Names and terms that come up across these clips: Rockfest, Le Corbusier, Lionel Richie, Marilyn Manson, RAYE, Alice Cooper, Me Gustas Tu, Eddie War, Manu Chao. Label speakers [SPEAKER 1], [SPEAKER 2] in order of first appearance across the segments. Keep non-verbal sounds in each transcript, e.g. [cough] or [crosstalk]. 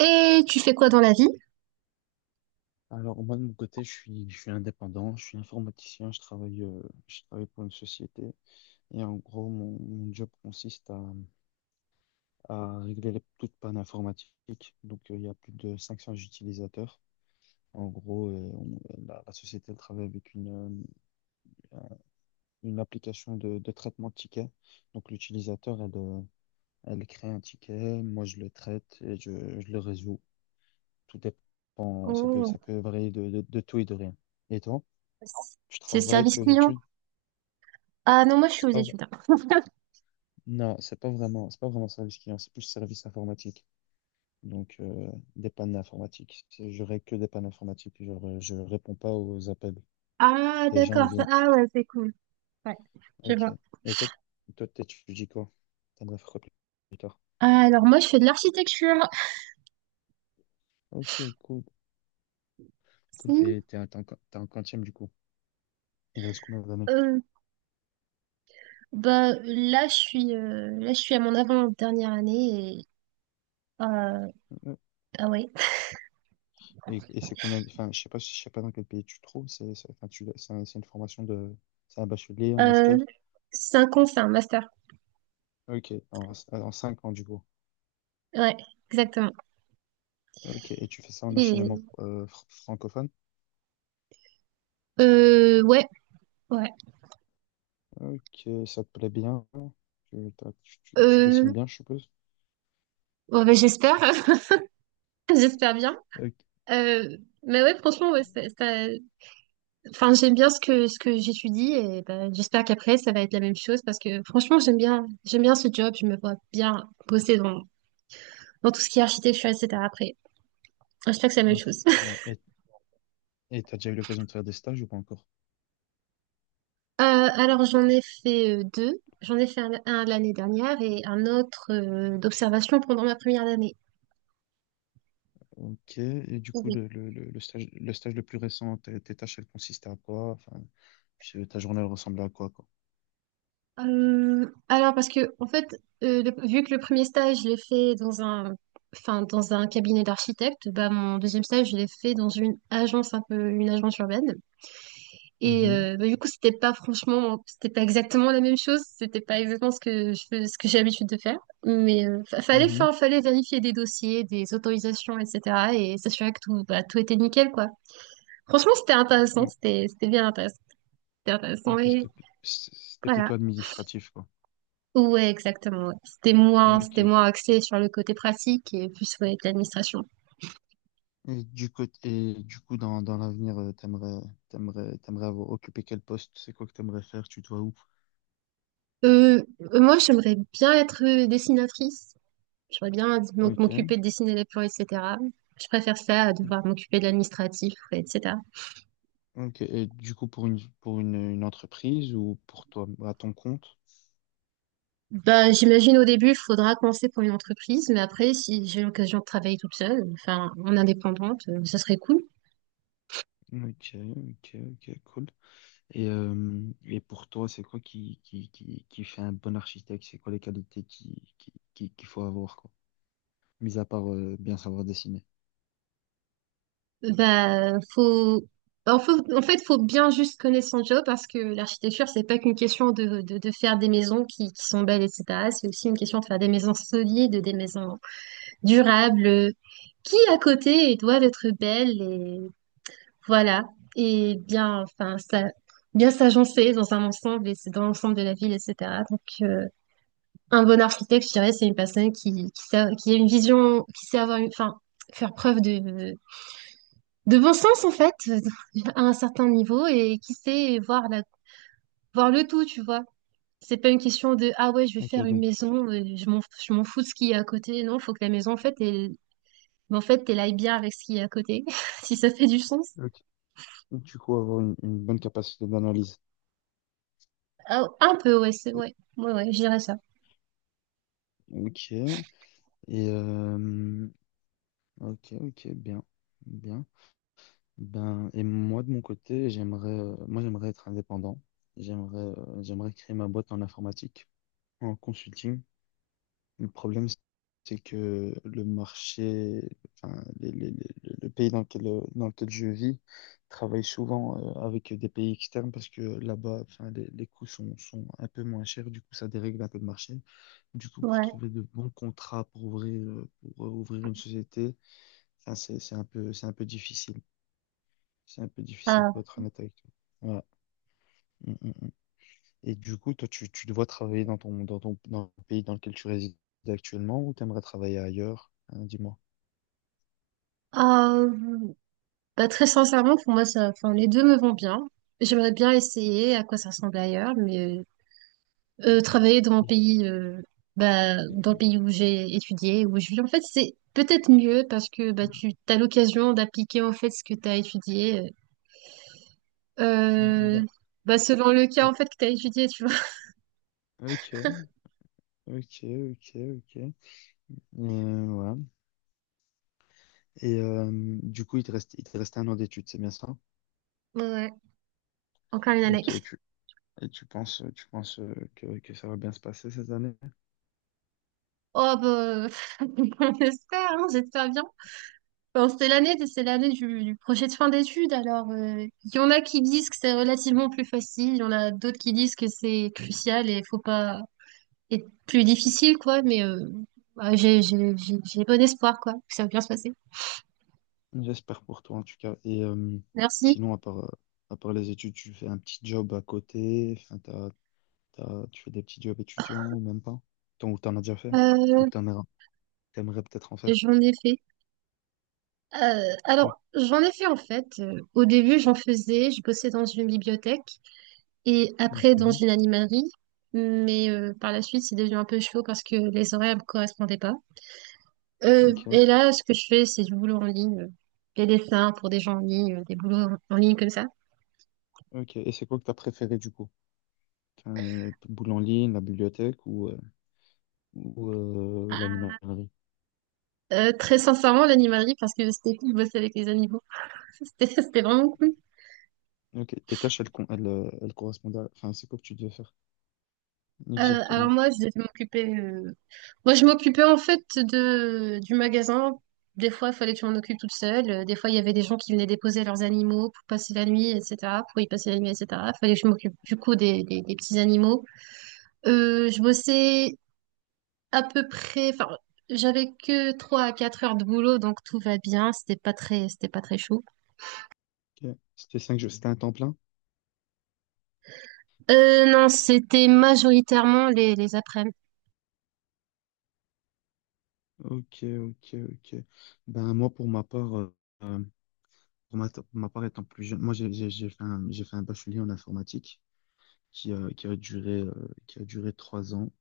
[SPEAKER 1] Et tu fais quoi dans la vie?
[SPEAKER 2] Alors moi de mon côté, je suis indépendant, je suis informaticien, je travaille pour une société et en gros mon job consiste à régler toute panne informatique. Donc il y a plus de 500 utilisateurs. En gros, la société elle travaille avec euh, une application de traitement de tickets. Donc l'utilisateur, elle crée un ticket, moi je le traite et je le résous. Tout dépend, ça peut,
[SPEAKER 1] Oh,
[SPEAKER 2] ça peut varier de tout et de rien. Et toi, tu
[SPEAKER 1] c'est le
[SPEAKER 2] travailles,
[SPEAKER 1] service
[SPEAKER 2] tes
[SPEAKER 1] client.
[SPEAKER 2] études?
[SPEAKER 1] Ah non, moi je suis aux
[SPEAKER 2] C'est pas, v-
[SPEAKER 1] études.
[SPEAKER 2] Non, c'est pas vraiment service client, c'est plus service informatique. Donc, des pannes informatiques. Je règle que des pannes informatiques. Genre, je réponds pas aux appels.
[SPEAKER 1] Ah,
[SPEAKER 2] Les gens, ils
[SPEAKER 1] d'accord.
[SPEAKER 2] viennent.
[SPEAKER 1] Ah ouais, c'est cool. Ouais, je
[SPEAKER 2] Ok.
[SPEAKER 1] vois.
[SPEAKER 2] Et toi, t'étudies quoi? T'as de la fréquence plus tard.
[SPEAKER 1] Ah, alors moi je fais de l'architecture.
[SPEAKER 2] Ok, cool, cool.
[SPEAKER 1] Hmm,
[SPEAKER 2] Et t'es un, t'es en qu- t'es en quantième, du coup. Il reste combien d'années?
[SPEAKER 1] Euh, bah là je suis à mon avant-dernière année et euh,
[SPEAKER 2] Euh,
[SPEAKER 1] ah ouais.
[SPEAKER 2] Et, c'est combien, enfin, je sais pas dans quel pays tu te trouves. Enfin, c'est une formation de, c'est un bachelier, un
[SPEAKER 1] Euh,
[SPEAKER 2] master.
[SPEAKER 1] c'est un master.
[SPEAKER 2] Ok, en 5 ans, du coup.
[SPEAKER 1] Ouais, exactement.
[SPEAKER 2] Ok, et tu fais ça en enseignement
[SPEAKER 1] Et
[SPEAKER 2] francophone?
[SPEAKER 1] ouais, ouais.
[SPEAKER 2] Ok, ça te plaît bien? Tu, t'as- tu- tu dessines
[SPEAKER 1] Euh,
[SPEAKER 2] bien, je suppose?
[SPEAKER 1] bon, bah, j'espère, [laughs] j'espère bien.
[SPEAKER 2] Ok.
[SPEAKER 1] Euh, mais ouais, franchement, ouais. Enfin, j'aime bien ce que j'étudie et ben, j'espère qu'après, ça va être la même chose parce que franchement, j'aime bien ce job. Je me vois bien bosser dans tout ce qui est architecture, etc. Après, j'espère que c'est la même
[SPEAKER 2] Ok.
[SPEAKER 1] chose. [laughs]
[SPEAKER 2] Et, et t'as déjà eu l'occasion de faire des stages ou pas encore?
[SPEAKER 1] Alors, j'en ai fait deux. J'en ai fait un l'année dernière et un autre d'observation pendant ma première année.
[SPEAKER 2] Ok, et du coup,
[SPEAKER 1] Oui.
[SPEAKER 2] le stage le plus récent, tes tâches, elles consistaient à quoi? Enfin, ta journée, elle ressemblait à quoi, quoi?
[SPEAKER 1] Alors, parce que, en fait, vu que le premier stage, je l'ai fait dans un, enfin, dans un cabinet d'architecte, bah, mon deuxième stage, je l'ai fait dans une agence, un peu une agence urbaine. Et
[SPEAKER 2] Mhm,
[SPEAKER 1] bah, du coup, c'était pas franchement, c'était pas exactement la même chose, c'était pas exactement ce que ce que j'ai l'habitude de faire, mais
[SPEAKER 2] mhm.
[SPEAKER 1] fallait vérifier des dossiers, des autorisations, etc. Et s'assurer que tout, bah, tout était nickel, quoi. Franchement, c'était intéressant, c'était bien intéressant, c'était intéressant
[SPEAKER 2] Ok,
[SPEAKER 1] et
[SPEAKER 2] c'était
[SPEAKER 1] voilà.
[SPEAKER 2] plutôt administratif, quoi.
[SPEAKER 1] Ouais, exactement. Ouais. C'était moins, c'était
[SPEAKER 2] Ok.
[SPEAKER 1] moins axé sur le côté pratique et plus sur l'administration.
[SPEAKER 2] Et du côté, et du coup, dans l'avenir, t'aimerais avoir occupé quel poste? C'est quoi que t'aimerais faire? Tu te vois où?
[SPEAKER 1] Euh, Moi, j'aimerais bien être dessinatrice. J'aurais bien dû
[SPEAKER 2] Ok.
[SPEAKER 1] m'occuper de dessiner les plans, etc. Je préfère ça à devoir m'occuper de l'administratif, etc.
[SPEAKER 2] Ok. Et du coup, une entreprise ou pour toi, à ton compte?
[SPEAKER 1] Bah, j'imagine au début, il faudra commencer pour une entreprise, mais après, si j'ai l'occasion de travailler toute seule, enfin, en indépendante, ça serait cool.
[SPEAKER 2] Ok, ok, ok, cool. Et pour toi, c'est quoi qui fait un bon architecte? C'est quoi les qualités qu'il faut avoir, quoi? Mis à part, bien savoir dessiner.
[SPEAKER 1] Bah, faut... en fait, faut bien juste connaître son job parce que l'architecture, c'est pas qu'une question de faire des maisons qui sont belles, etc. C'est aussi une question de faire des maisons solides, des maisons durables, qui à côté doivent être belles. Voilà. Et bien, enfin, ça, bien s'agencer dans un ensemble et c'est dans l'ensemble de la ville, etc. Donc, un bon architecte, je dirais, c'est une personne qui a une vision, qui sait avoir une, enfin, faire preuve de bon sens, en fait, [laughs] à un certain niveau et qui sait voir le tout, tu vois. C'est pas une question de, ah ouais, je vais
[SPEAKER 2] Ok,
[SPEAKER 1] faire une
[SPEAKER 2] donc,
[SPEAKER 1] maison, je m'en fous de ce qu'il y a à côté. Non, faut que la maison, en fait, elle aille bien avec ce qu'il y a à côté, [laughs] si ça fait du sens.
[SPEAKER 2] ok. Du coup, avoir une bonne capacité d'analyse.
[SPEAKER 1] Ah, un peu, ouais, c'est, ouais, ouais, ouais, je dirais ça.
[SPEAKER 2] Ok. Euh, Ok, ok, bien, bien. Ben, et moi, de mon côté, moi, j'aimerais être indépendant. J'aimerais créer ma boîte en informatique, en consulting. Le problème, c'est que le marché, enfin, le pays dans lequel je vis travaille souvent, avec des pays externes parce que là-bas, enfin, les coûts sont un peu moins chers. Du coup, ça dérègle un peu le marché. Du coup, pour
[SPEAKER 1] Ouais.
[SPEAKER 2] trouver de bons contrats pour ouvrir une société, enfin, c'est un peu, c'est un peu difficile. C'est un peu difficile
[SPEAKER 1] Ah.
[SPEAKER 2] pour être honnête avec toi. Ouais. Mm, mm, mm. Et du coup, toi, tu dois travailler dans le pays dans lequel tu résides actuellement ou t'aimerais travailler ailleurs? Hein, dis-moi.
[SPEAKER 1] Euh, Bah, très sincèrement, pour moi, ça, enfin, les deux me vont bien. J'aimerais bien essayer à quoi ça ressemble ailleurs, mais travailler dans mon
[SPEAKER 2] Et-
[SPEAKER 1] pays, bah, dans le
[SPEAKER 2] et-
[SPEAKER 1] pays où j'ai étudié, où je vis, en fait, c'est peut-être mieux parce que bah, tu as l'occasion d'appliquer en fait ce que tu as étudié, euh,
[SPEAKER 2] dans-
[SPEAKER 1] bah, selon le cas
[SPEAKER 2] oui.
[SPEAKER 1] en fait que tu as étudié, tu vois. [laughs]
[SPEAKER 2] Ok, ok, ok, ok. Ouais. Et du coup, il te reste un an d'études, c'est bien ça?
[SPEAKER 1] Ouais, encore une année.
[SPEAKER 2] Ok, et tu penses que ça va bien se passer cette année?
[SPEAKER 1] Oh, bah, [laughs] on espère, hein, j'espère bien. Bon, c'était l'année, c'est l'année du projet de fin d'études. Alors, il y en a qui disent que c'est relativement plus facile, il y en a d'autres qui disent que c'est crucial et faut pas être plus difficile, quoi. Mais bah, j'ai bon espoir, quoi, que ça va bien se passer.
[SPEAKER 2] J'espère pour toi en tout cas. Et
[SPEAKER 1] Merci.
[SPEAKER 2] sinon, à part les études, tu fais un petit job à côté. Enfin, tu fais des petits jobs étudiants ou même pas? Ou t'en as déjà fait? Ou
[SPEAKER 1] Euh,
[SPEAKER 2] t'aimerais peut-être en faire?
[SPEAKER 1] J'en ai fait.
[SPEAKER 2] Oui.
[SPEAKER 1] Alors, j'en ai fait en fait. Au début, j'en faisais, je bossais dans une bibliothèque et après dans
[SPEAKER 2] Mhm.
[SPEAKER 1] une animalerie. Mais par la suite, c'est devenu un peu chaud parce que les horaires ne me correspondaient pas.
[SPEAKER 2] Ok,
[SPEAKER 1] Et là, ce que je fais, c'est du boulot en ligne, des dessins pour des gens en ligne, des boulots en ligne comme ça.
[SPEAKER 2] ok. Et c'est quoi que t'as préféré du coup? Boule en ligne, la bibliothèque ou l'animalerie?
[SPEAKER 1] Très sincèrement, l'animalerie, parce que c'était cool de bosser avec les animaux. [laughs] C'était vraiment cool.
[SPEAKER 2] Ok, tes tâches, elles correspondent à... Enfin, c'est quoi que tu devais faire?
[SPEAKER 1] Alors
[SPEAKER 2] Exactement.
[SPEAKER 1] moi, je devais m'occuper. Moi, je m'occupais en fait de du magasin. Des fois, il fallait que je m'en occupe toute seule. Des fois, il y avait des gens qui venaient déposer leurs animaux pour passer la nuit, etc. Pour y passer la nuit, etc. Il fallait que je m'occupe du coup des petits animaux. Je bossais à peu près, enfin, j'avais que 3 à 4 heures de boulot, donc tout va bien. C'était pas très chaud.
[SPEAKER 2] Ok. C'était 5 jours, c'était un temps plein?
[SPEAKER 1] Non, c'était majoritairement les après-midi.
[SPEAKER 2] Ok, ok, ok. Ben, moi, euh, pour ma part étant plus jeune, moi, j'ai fait un bachelier en informatique. qui a, qui a duré, euh, qui a duré 3 ans.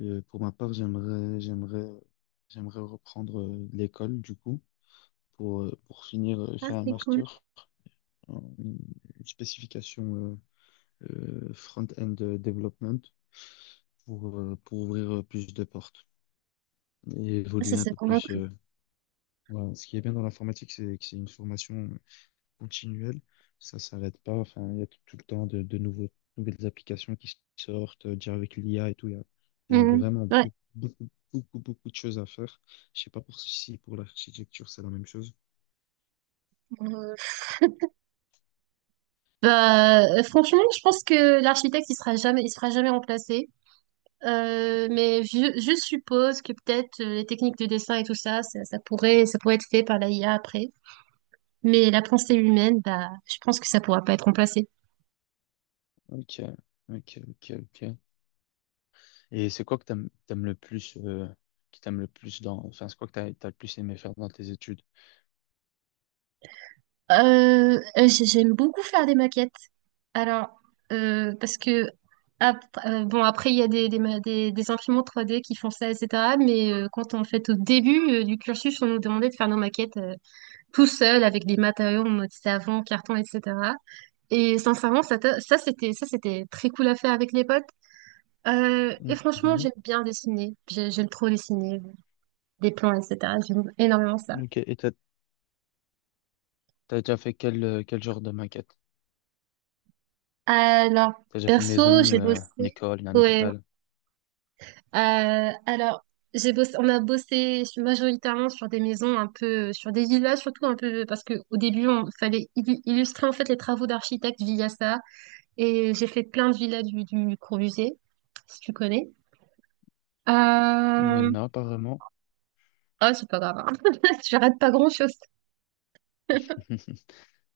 [SPEAKER 2] Et pour ma part, j'aimerais reprendre l'école, du coup, pour finir,
[SPEAKER 1] Ah,
[SPEAKER 2] faire un
[SPEAKER 1] c'est cool.
[SPEAKER 2] master, en une spécification euh, front-end development, pour ouvrir plus de portes et
[SPEAKER 1] Ah, ça,
[SPEAKER 2] évoluer un
[SPEAKER 1] c'est
[SPEAKER 2] peu
[SPEAKER 1] vraiment
[SPEAKER 2] plus.
[SPEAKER 1] cool.
[SPEAKER 2] Voilà. Ce qui est bien dans l'informatique, c'est que c'est une formation continuelle. Ça s'arrête pas. Enfin, il y a tout le temps de nouvelles applications qui sortent, déjà avec l'IA et tout. Il y a
[SPEAKER 1] Mhm.
[SPEAKER 2] vraiment
[SPEAKER 1] Ouais.
[SPEAKER 2] beaucoup, beaucoup, beaucoup, beaucoup de choses à faire. Je sais pas pour si pour l'architecture, c'est la même chose.
[SPEAKER 1] Euh, Bah, franchement, je pense que l'architecte, il sera jamais remplacé. Mais je suppose que peut-être les techniques de dessin et tout ça, ça pourrait être fait par la IA après. Mais la pensée humaine, bah, je pense que ça pourra pas être remplacé.
[SPEAKER 2] Ok, ok, ok, ok. Et c'est quoi que t'aimes le plus, qui t'aimes le plus dans, enfin, c'est quoi que t'as le plus aimé faire dans tes études?
[SPEAKER 1] J'aime beaucoup faire des maquettes. Alors, parce que bon, après il y a des imprimantes 3D qui font ça, etc. Mais quand en fait au début du cursus, on nous demandait de faire nos maquettes tout seul avec des matériaux en mode savon, carton, etc. Et sincèrement, ça, c'était très cool à faire avec les potes. Et franchement,
[SPEAKER 2] Mhm.
[SPEAKER 1] j'aime bien dessiner. J'aime trop dessiner des plans, etc. J'aime énormément ça.
[SPEAKER 2] Ok, et t'as déjà fait quel genre de maquette?
[SPEAKER 1] Alors,
[SPEAKER 2] T'as déjà fait une
[SPEAKER 1] perso,
[SPEAKER 2] maison,
[SPEAKER 1] j'ai
[SPEAKER 2] une
[SPEAKER 1] bossé.
[SPEAKER 2] école, un
[SPEAKER 1] Ouais.
[SPEAKER 2] hôpital?
[SPEAKER 1] Alors, j'ai bossé, on a bossé majoritairement sur des maisons un peu, sur des villas surtout un peu, parce que au début, on fallait illustrer en fait les travaux d'architecte via ça. Et j'ai fait plein de villas du Corbusier, si tu connais. Euh,
[SPEAKER 2] Non, pas vraiment.
[SPEAKER 1] Ah, c'est pas grave, hein. [laughs] Je rate pas grand-chose.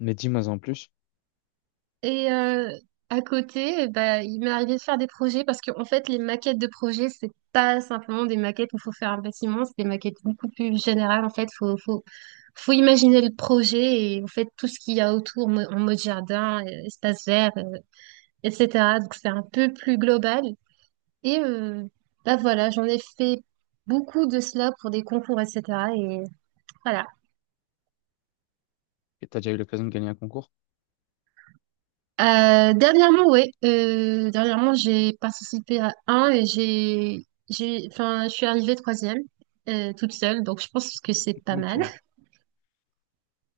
[SPEAKER 2] Mais dis-moi en plus,
[SPEAKER 1] Et à côté, bah, il m'est arrivé de faire des projets parce qu'en fait, les maquettes de projets, c'est pas simplement des maquettes où il faut faire un bâtiment, c'est des maquettes beaucoup plus générales. En fait, faut imaginer le projet et en fait, tout ce qu'il y a autour en mode jardin, espace vert, etc. Donc, c'est un peu plus global. Et bah voilà, j'en ai fait beaucoup de cela pour des concours, etc. Et voilà.
[SPEAKER 2] et t'as déjà eu l'occasion de gagner un concours?
[SPEAKER 1] Dernièrement, oui. Dernièrement, j'ai participé à un et enfin, je suis arrivée troisième, toute seule. Donc, je pense que c'est pas mal.
[SPEAKER 2] Ok,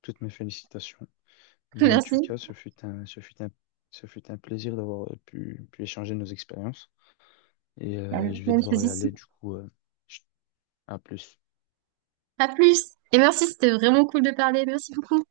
[SPEAKER 2] toutes mes félicitations.
[SPEAKER 1] [laughs]
[SPEAKER 2] Ben, en tout
[SPEAKER 1] Merci.
[SPEAKER 2] cas, ce fut un plaisir d'avoir pu échanger nos expériences. Et
[SPEAKER 1] Même
[SPEAKER 2] je vais devoir
[SPEAKER 1] chose
[SPEAKER 2] y aller,
[SPEAKER 1] ici.
[SPEAKER 2] du coup, à plus.
[SPEAKER 1] À plus. Et merci, c'était vraiment cool de parler. Merci beaucoup.